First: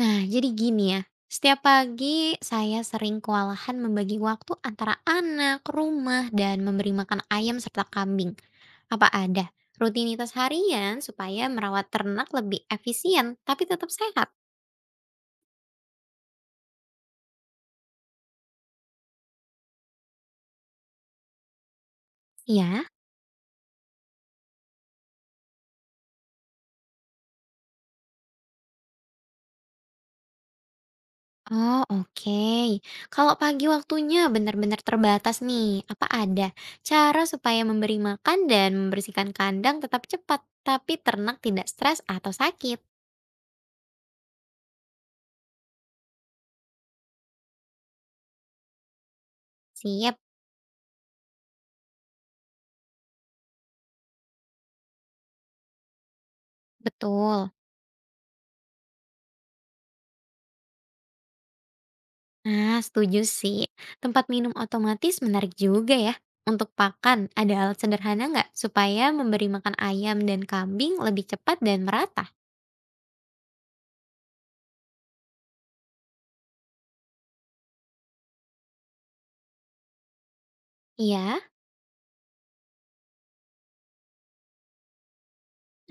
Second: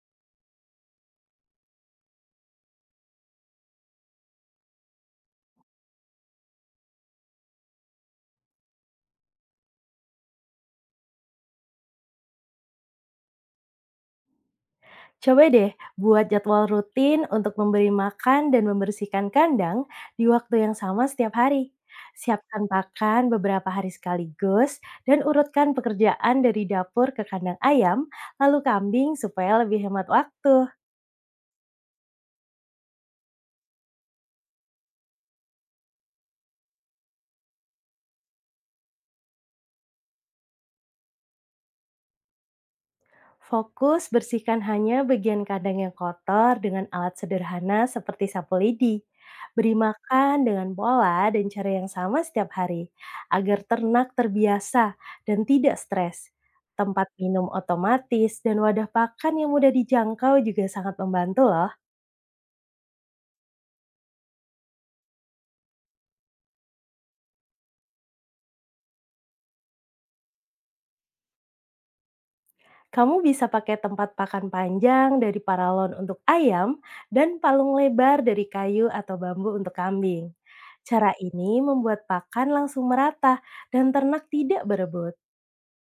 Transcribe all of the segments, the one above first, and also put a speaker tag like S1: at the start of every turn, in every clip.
S1: Nah, jadi gini ya. Setiap pagi saya sering kewalahan membagi waktu antara anak, rumah, dan memberi makan ayam serta kambing. Apa ada rutinitas harian supaya merawat ternak lebih efisien tapi tetap sehat?
S2: Coba deh buat jadwal rutin untuk memberi makan dan membersihkan kandang di waktu yang sama setiap hari. Siapkan
S1: Ya.
S2: pakan beberapa hari sekaligus dan urutkan pekerjaan dari dapur ke kandang ayam, lalu kambing supaya lebih hemat waktu.
S1: Oh, oke. Kalau pagi waktunya benar-benar terbatas nih, apa ada cara supaya memberi makan dan membersihkan kandang tetap cepat tapi ternak tidak stres atau sakit?
S2: Fokus bersihkan hanya bagian kandang yang kotor dengan alat sederhana seperti sapu lidi. Beri
S1: Siap,
S2: makan dengan pola dan cara yang sama setiap hari agar ternak terbiasa dan tidak stres. Tempat
S1: betul.
S2: minum otomatis dan wadah pakan yang mudah dijangkau juga sangat membantu loh.
S1: Nah, setuju sih. Tempat minum otomatis menarik juga ya. Untuk pakan, ada alat sederhana nggak supaya memberi makan ayam dan kambing lebih cepat dan merata?
S2: Kamu bisa pakai tempat pakan panjang dari paralon untuk ayam dan palung lebar dari kayu atau bambu untuk kambing. Cara
S1: Iya.
S2: ini membuat pakan langsung merata dan ternak tidak berebut.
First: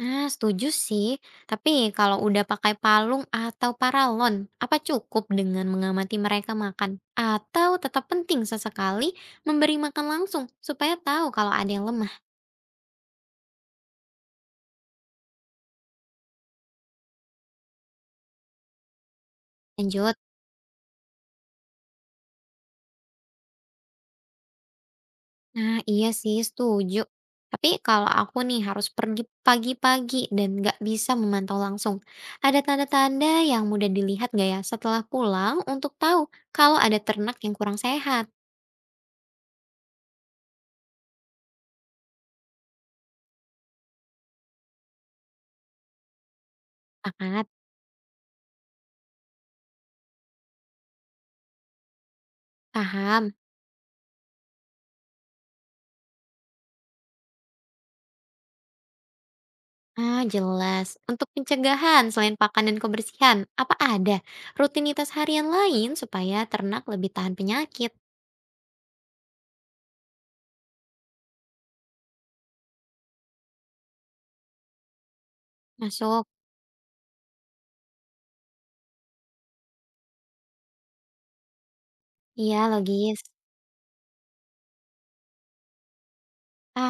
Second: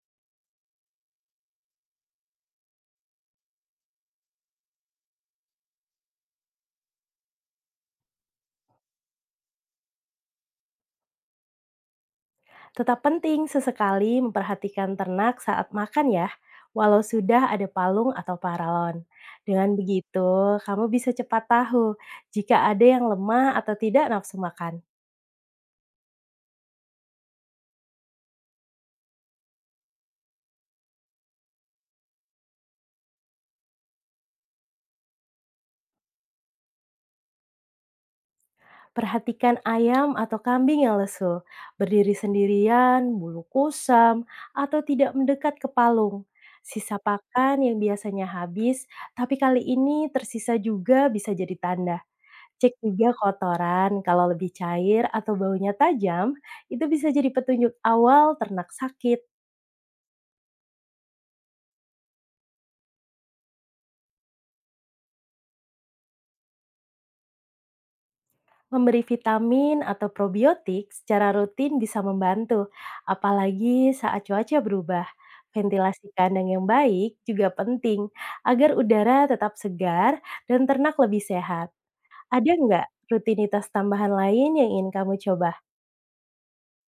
S1: Nah, setuju sih. Tapi kalau udah pakai palung atau paralon, apa cukup dengan mengamati mereka makan? Atau tetap penting sesekali memberi makan langsung supaya tahu kalau ada yang lemah?
S2: Tetap penting sesekali memperhatikan ternak saat makan ya, walau sudah ada palung atau paralon. Dengan
S1: Lanjut.
S2: begitu, kamu bisa cepat tahu jika ada yang lemah atau tidak nafsu makan.
S1: Nah, iya sih, setuju. Tapi kalau aku nih harus pergi pagi-pagi dan nggak bisa memantau langsung, ada tanda-tanda yang mudah dilihat nggak ya setelah pulang untuk tahu kalau ada ternak yang kurang sehat?
S2: Perhatikan ayam atau kambing yang lesu, berdiri sendirian, bulu kusam, atau tidak mendekat ke palung. Sisa
S1: Pakat,
S2: pakan yang biasanya habis, tapi kali ini tersisa juga bisa jadi tanda. Cek juga
S1: paham.
S2: kotoran, kalau lebih cair atau baunya tajam, itu bisa jadi petunjuk awal ternak sakit.
S1: Ah, jelas. Untuk pencegahan selain pakan dan kebersihan, apa ada rutinitas harian lain supaya ternak lebih tahan penyakit?
S2: Memberi vitamin atau probiotik secara rutin bisa membantu, apalagi saat cuaca berubah. Ventilasi
S1: Masuk.
S2: kandang yang baik juga penting agar udara tetap segar dan ternak lebih sehat. Ada
S1: Iya,
S2: nggak
S1: logis.
S2: rutinitas tambahan lain yang ingin kamu coba?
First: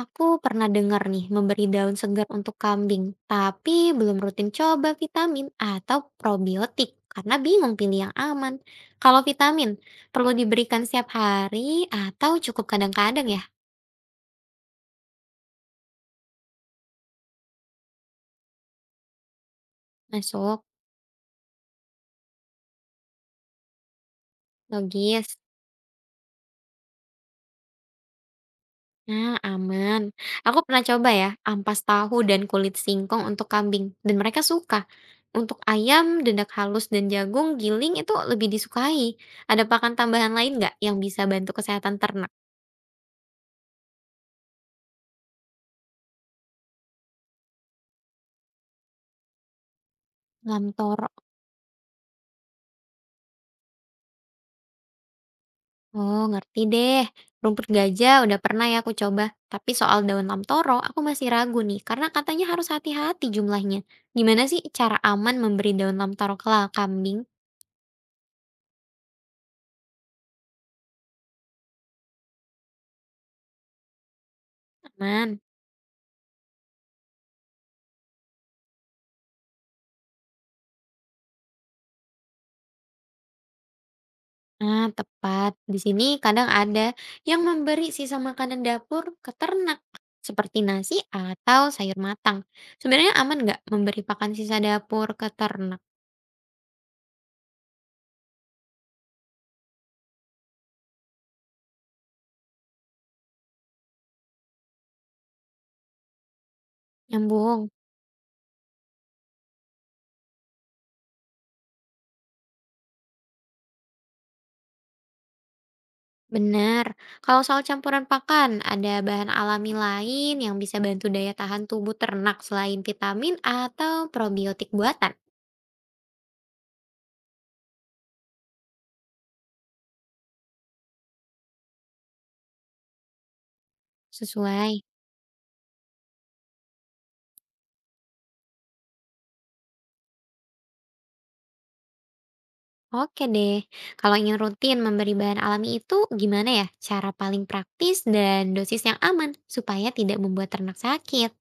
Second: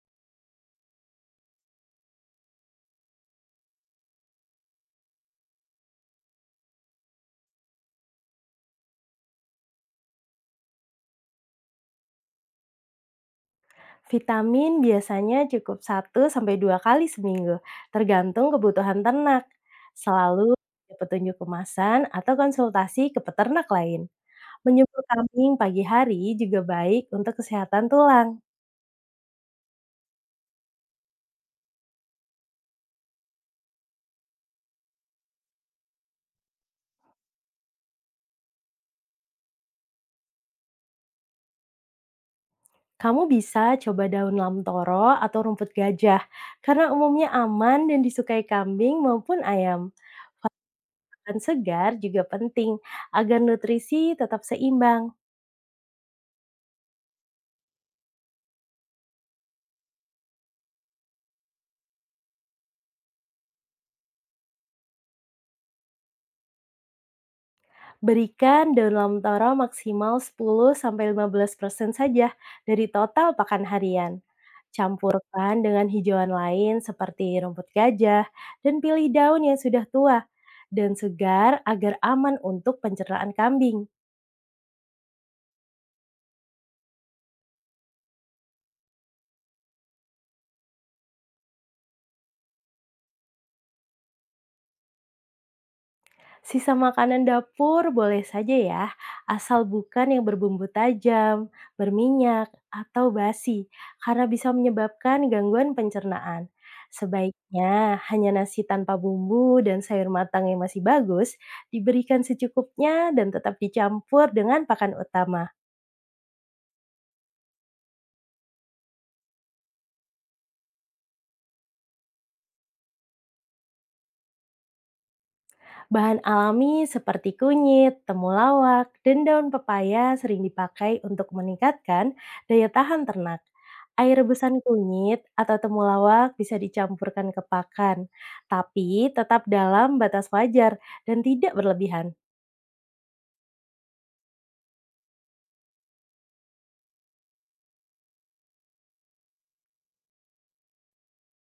S1: Aku pernah dengar nih memberi daun segar untuk kambing, tapi belum rutin coba vitamin atau probiotik karena bingung pilih yang aman. Kalau vitamin, perlu diberikan setiap hari atau cukup kadang-kadang ya?
S2: Vitamin biasanya cukup satu sampai dua kali seminggu, tergantung kebutuhan ternak. Selalu
S1: Masuk,
S2: ada petunjuk kemasan atau konsultasi ke peternak lain. Menyembur
S1: logis.
S2: kambing pagi hari juga baik untuk kesehatan tulang.
S1: Nah, aman. Aku pernah coba ya, ampas tahu dan kulit singkong untuk kambing, dan mereka suka. Untuk ayam, dendak halus dan jagung giling itu lebih disukai. Ada pakan tambahan lain nggak yang bisa bantu kesehatan ternak?
S2: Kamu bisa coba daun lam toro atau rumput gajah, karena umumnya aman dan disukai kambing maupun ayam.
S1: Ngantor.
S2: Makan segar juga penting agar nutrisi tetap seimbang.
S1: Oh, ngerti deh. Rumput gajah udah pernah ya aku coba. Tapi soal daun lamtoro, aku masih ragu nih, karena katanya harus hati-hati jumlahnya. Gimana sih cara aman memberi daun lamtoro ke kambing?
S2: Berikan dalam taruh maksimal 10–15% saja dari total pakan harian.
S1: Aman.
S2: Campurkan dengan hijauan lain seperti rumput gajah dan pilih daun yang sudah tua dan segar agar aman untuk pencernaan kambing.
S1: Ah, tepat. Di sini kadang ada yang memberi sisa makanan dapur ke ternak, seperti nasi atau sayur matang. Sebenarnya aman nggak memberi pakan sisa dapur ke ternak?
S2: Sisa makanan dapur boleh saja ya, asal bukan yang berbumbu tajam, berminyak, atau basi, karena bisa menyebabkan gangguan pencernaan.
S1: Nyambung.
S2: Sebaiknya hanya nasi tanpa bumbu dan sayur matang yang masih bagus diberikan secukupnya dan tetap dicampur dengan pakan utama.
S1: Benar. Kalau soal campuran pakan, ada bahan alami lain yang bisa bantu daya tahan tubuh ternak selain vitamin atau probiotik buatan.
S2: Bahan alami seperti kunyit, temulawak, dan daun pepaya sering dipakai untuk meningkatkan daya tahan ternak. Air rebusan
S1: Sesuai.
S2: kunyit atau temulawak bisa dicampurkan ke pakan, tapi tetap dalam batas wajar dan tidak berlebihan.
S1: Oke deh. Kalau ingin rutin memberi bahan alami itu, gimana ya cara paling praktis dan dosis yang aman supaya tidak membuat ternak sakit?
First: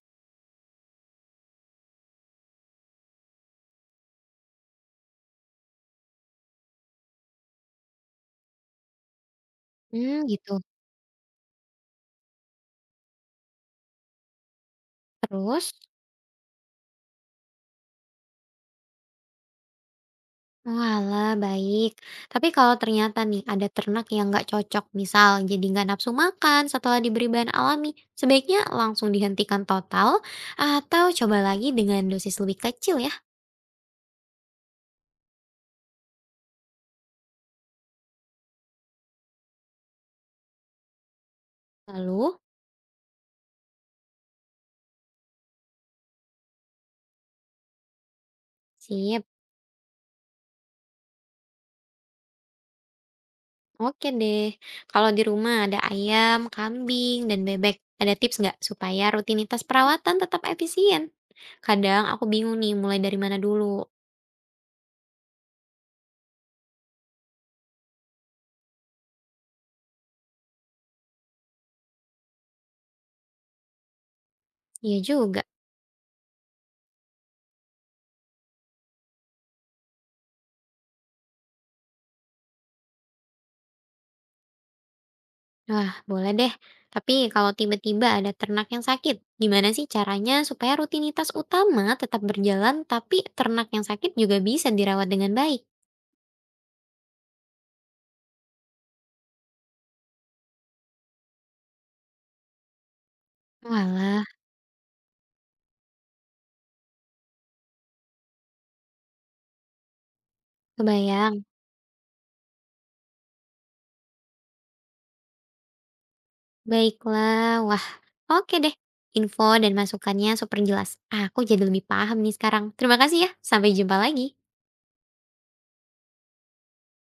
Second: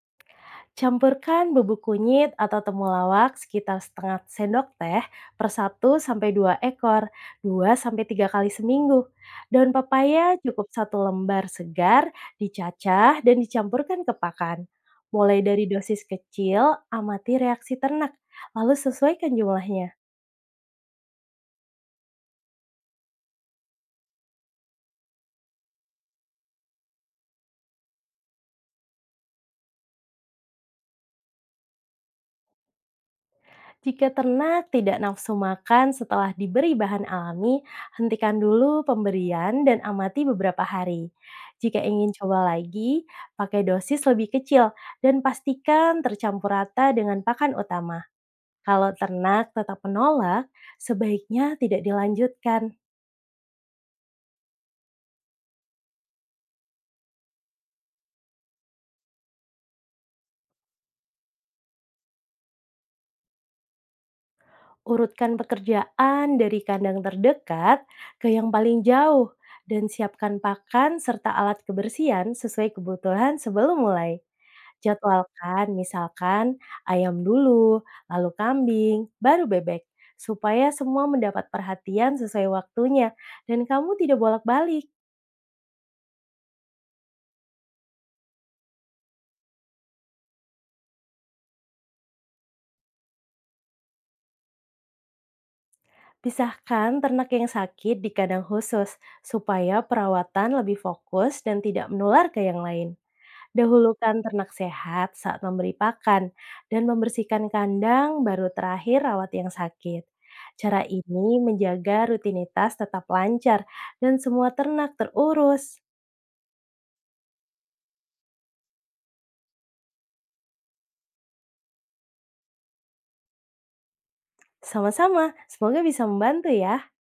S2: Campurkan bubuk kunyit atau temulawak sekitar setengah sendok teh per satu sampai 2 ekor, 2 sampai 3 kali seminggu. Daun
S1: Hmm,
S2: papaya
S1: gitu.
S2: cukup satu lembar segar, dicacah dan dicampurkan ke pakan. Mulai dari
S1: Terus?
S2: dosis kecil, amati reaksi ternak, lalu sesuaikan jumlahnya.
S1: Walah, baik. Tapi kalau ternyata nih ada ternak yang nggak cocok, misal jadi nggak nafsu makan setelah diberi bahan alami, sebaiknya langsung dihentikan total atau coba lagi dengan dosis lebih kecil ya.
S2: Jika ternak tidak nafsu makan setelah diberi bahan alami, hentikan dulu pemberian dan amati beberapa hari. Jika ingin
S1: Lalu,
S2: coba lagi, pakai dosis lebih kecil dan pastikan tercampur rata dengan pakan utama. Kalau
S1: sip.
S2: ternak tetap menolak, sebaiknya tidak dilanjutkan.
S1: Oke deh. Kalau di rumah ada ayam, kambing, dan bebek, ada tips nggak supaya rutinitas perawatan tetap efisien? Kadang aku bingung nih mulai dari mana dulu.
S2: Urutkan pekerjaan dari kandang terdekat ke yang paling jauh dan siapkan pakan serta alat kebersihan sesuai kebutuhan sebelum mulai.
S1: Iya juga.
S2: Jadwalkan misalkan ayam dulu, lalu kambing, baru bebek supaya semua mendapat perhatian sesuai waktunya dan kamu tidak bolak-balik.
S1: Wah, boleh deh. Tapi kalau tiba-tiba ada ternak yang sakit, gimana sih caranya supaya rutinitas utama tetap berjalan, tapi ternak yang sakit juga bisa dirawat dengan baik?
S2: Pisahkan ternak yang sakit di kandang khusus supaya perawatan lebih fokus dan tidak menular ke yang lain. Dahulukan
S1: Walah,
S2: ternak sehat saat memberi pakan dan membersihkan kandang baru terakhir rawat yang sakit. Cara
S1: kebayang.
S2: ini menjaga rutinitas tetap lancar dan semua ternak terurus.
S1: Baiklah, wah. Oke deh. Info dan masukannya super jelas. Aku jadi lebih paham nih sekarang. Terima kasih ya. Sampai jumpa lagi.
S2: Sama-sama, semoga bisa membantu ya.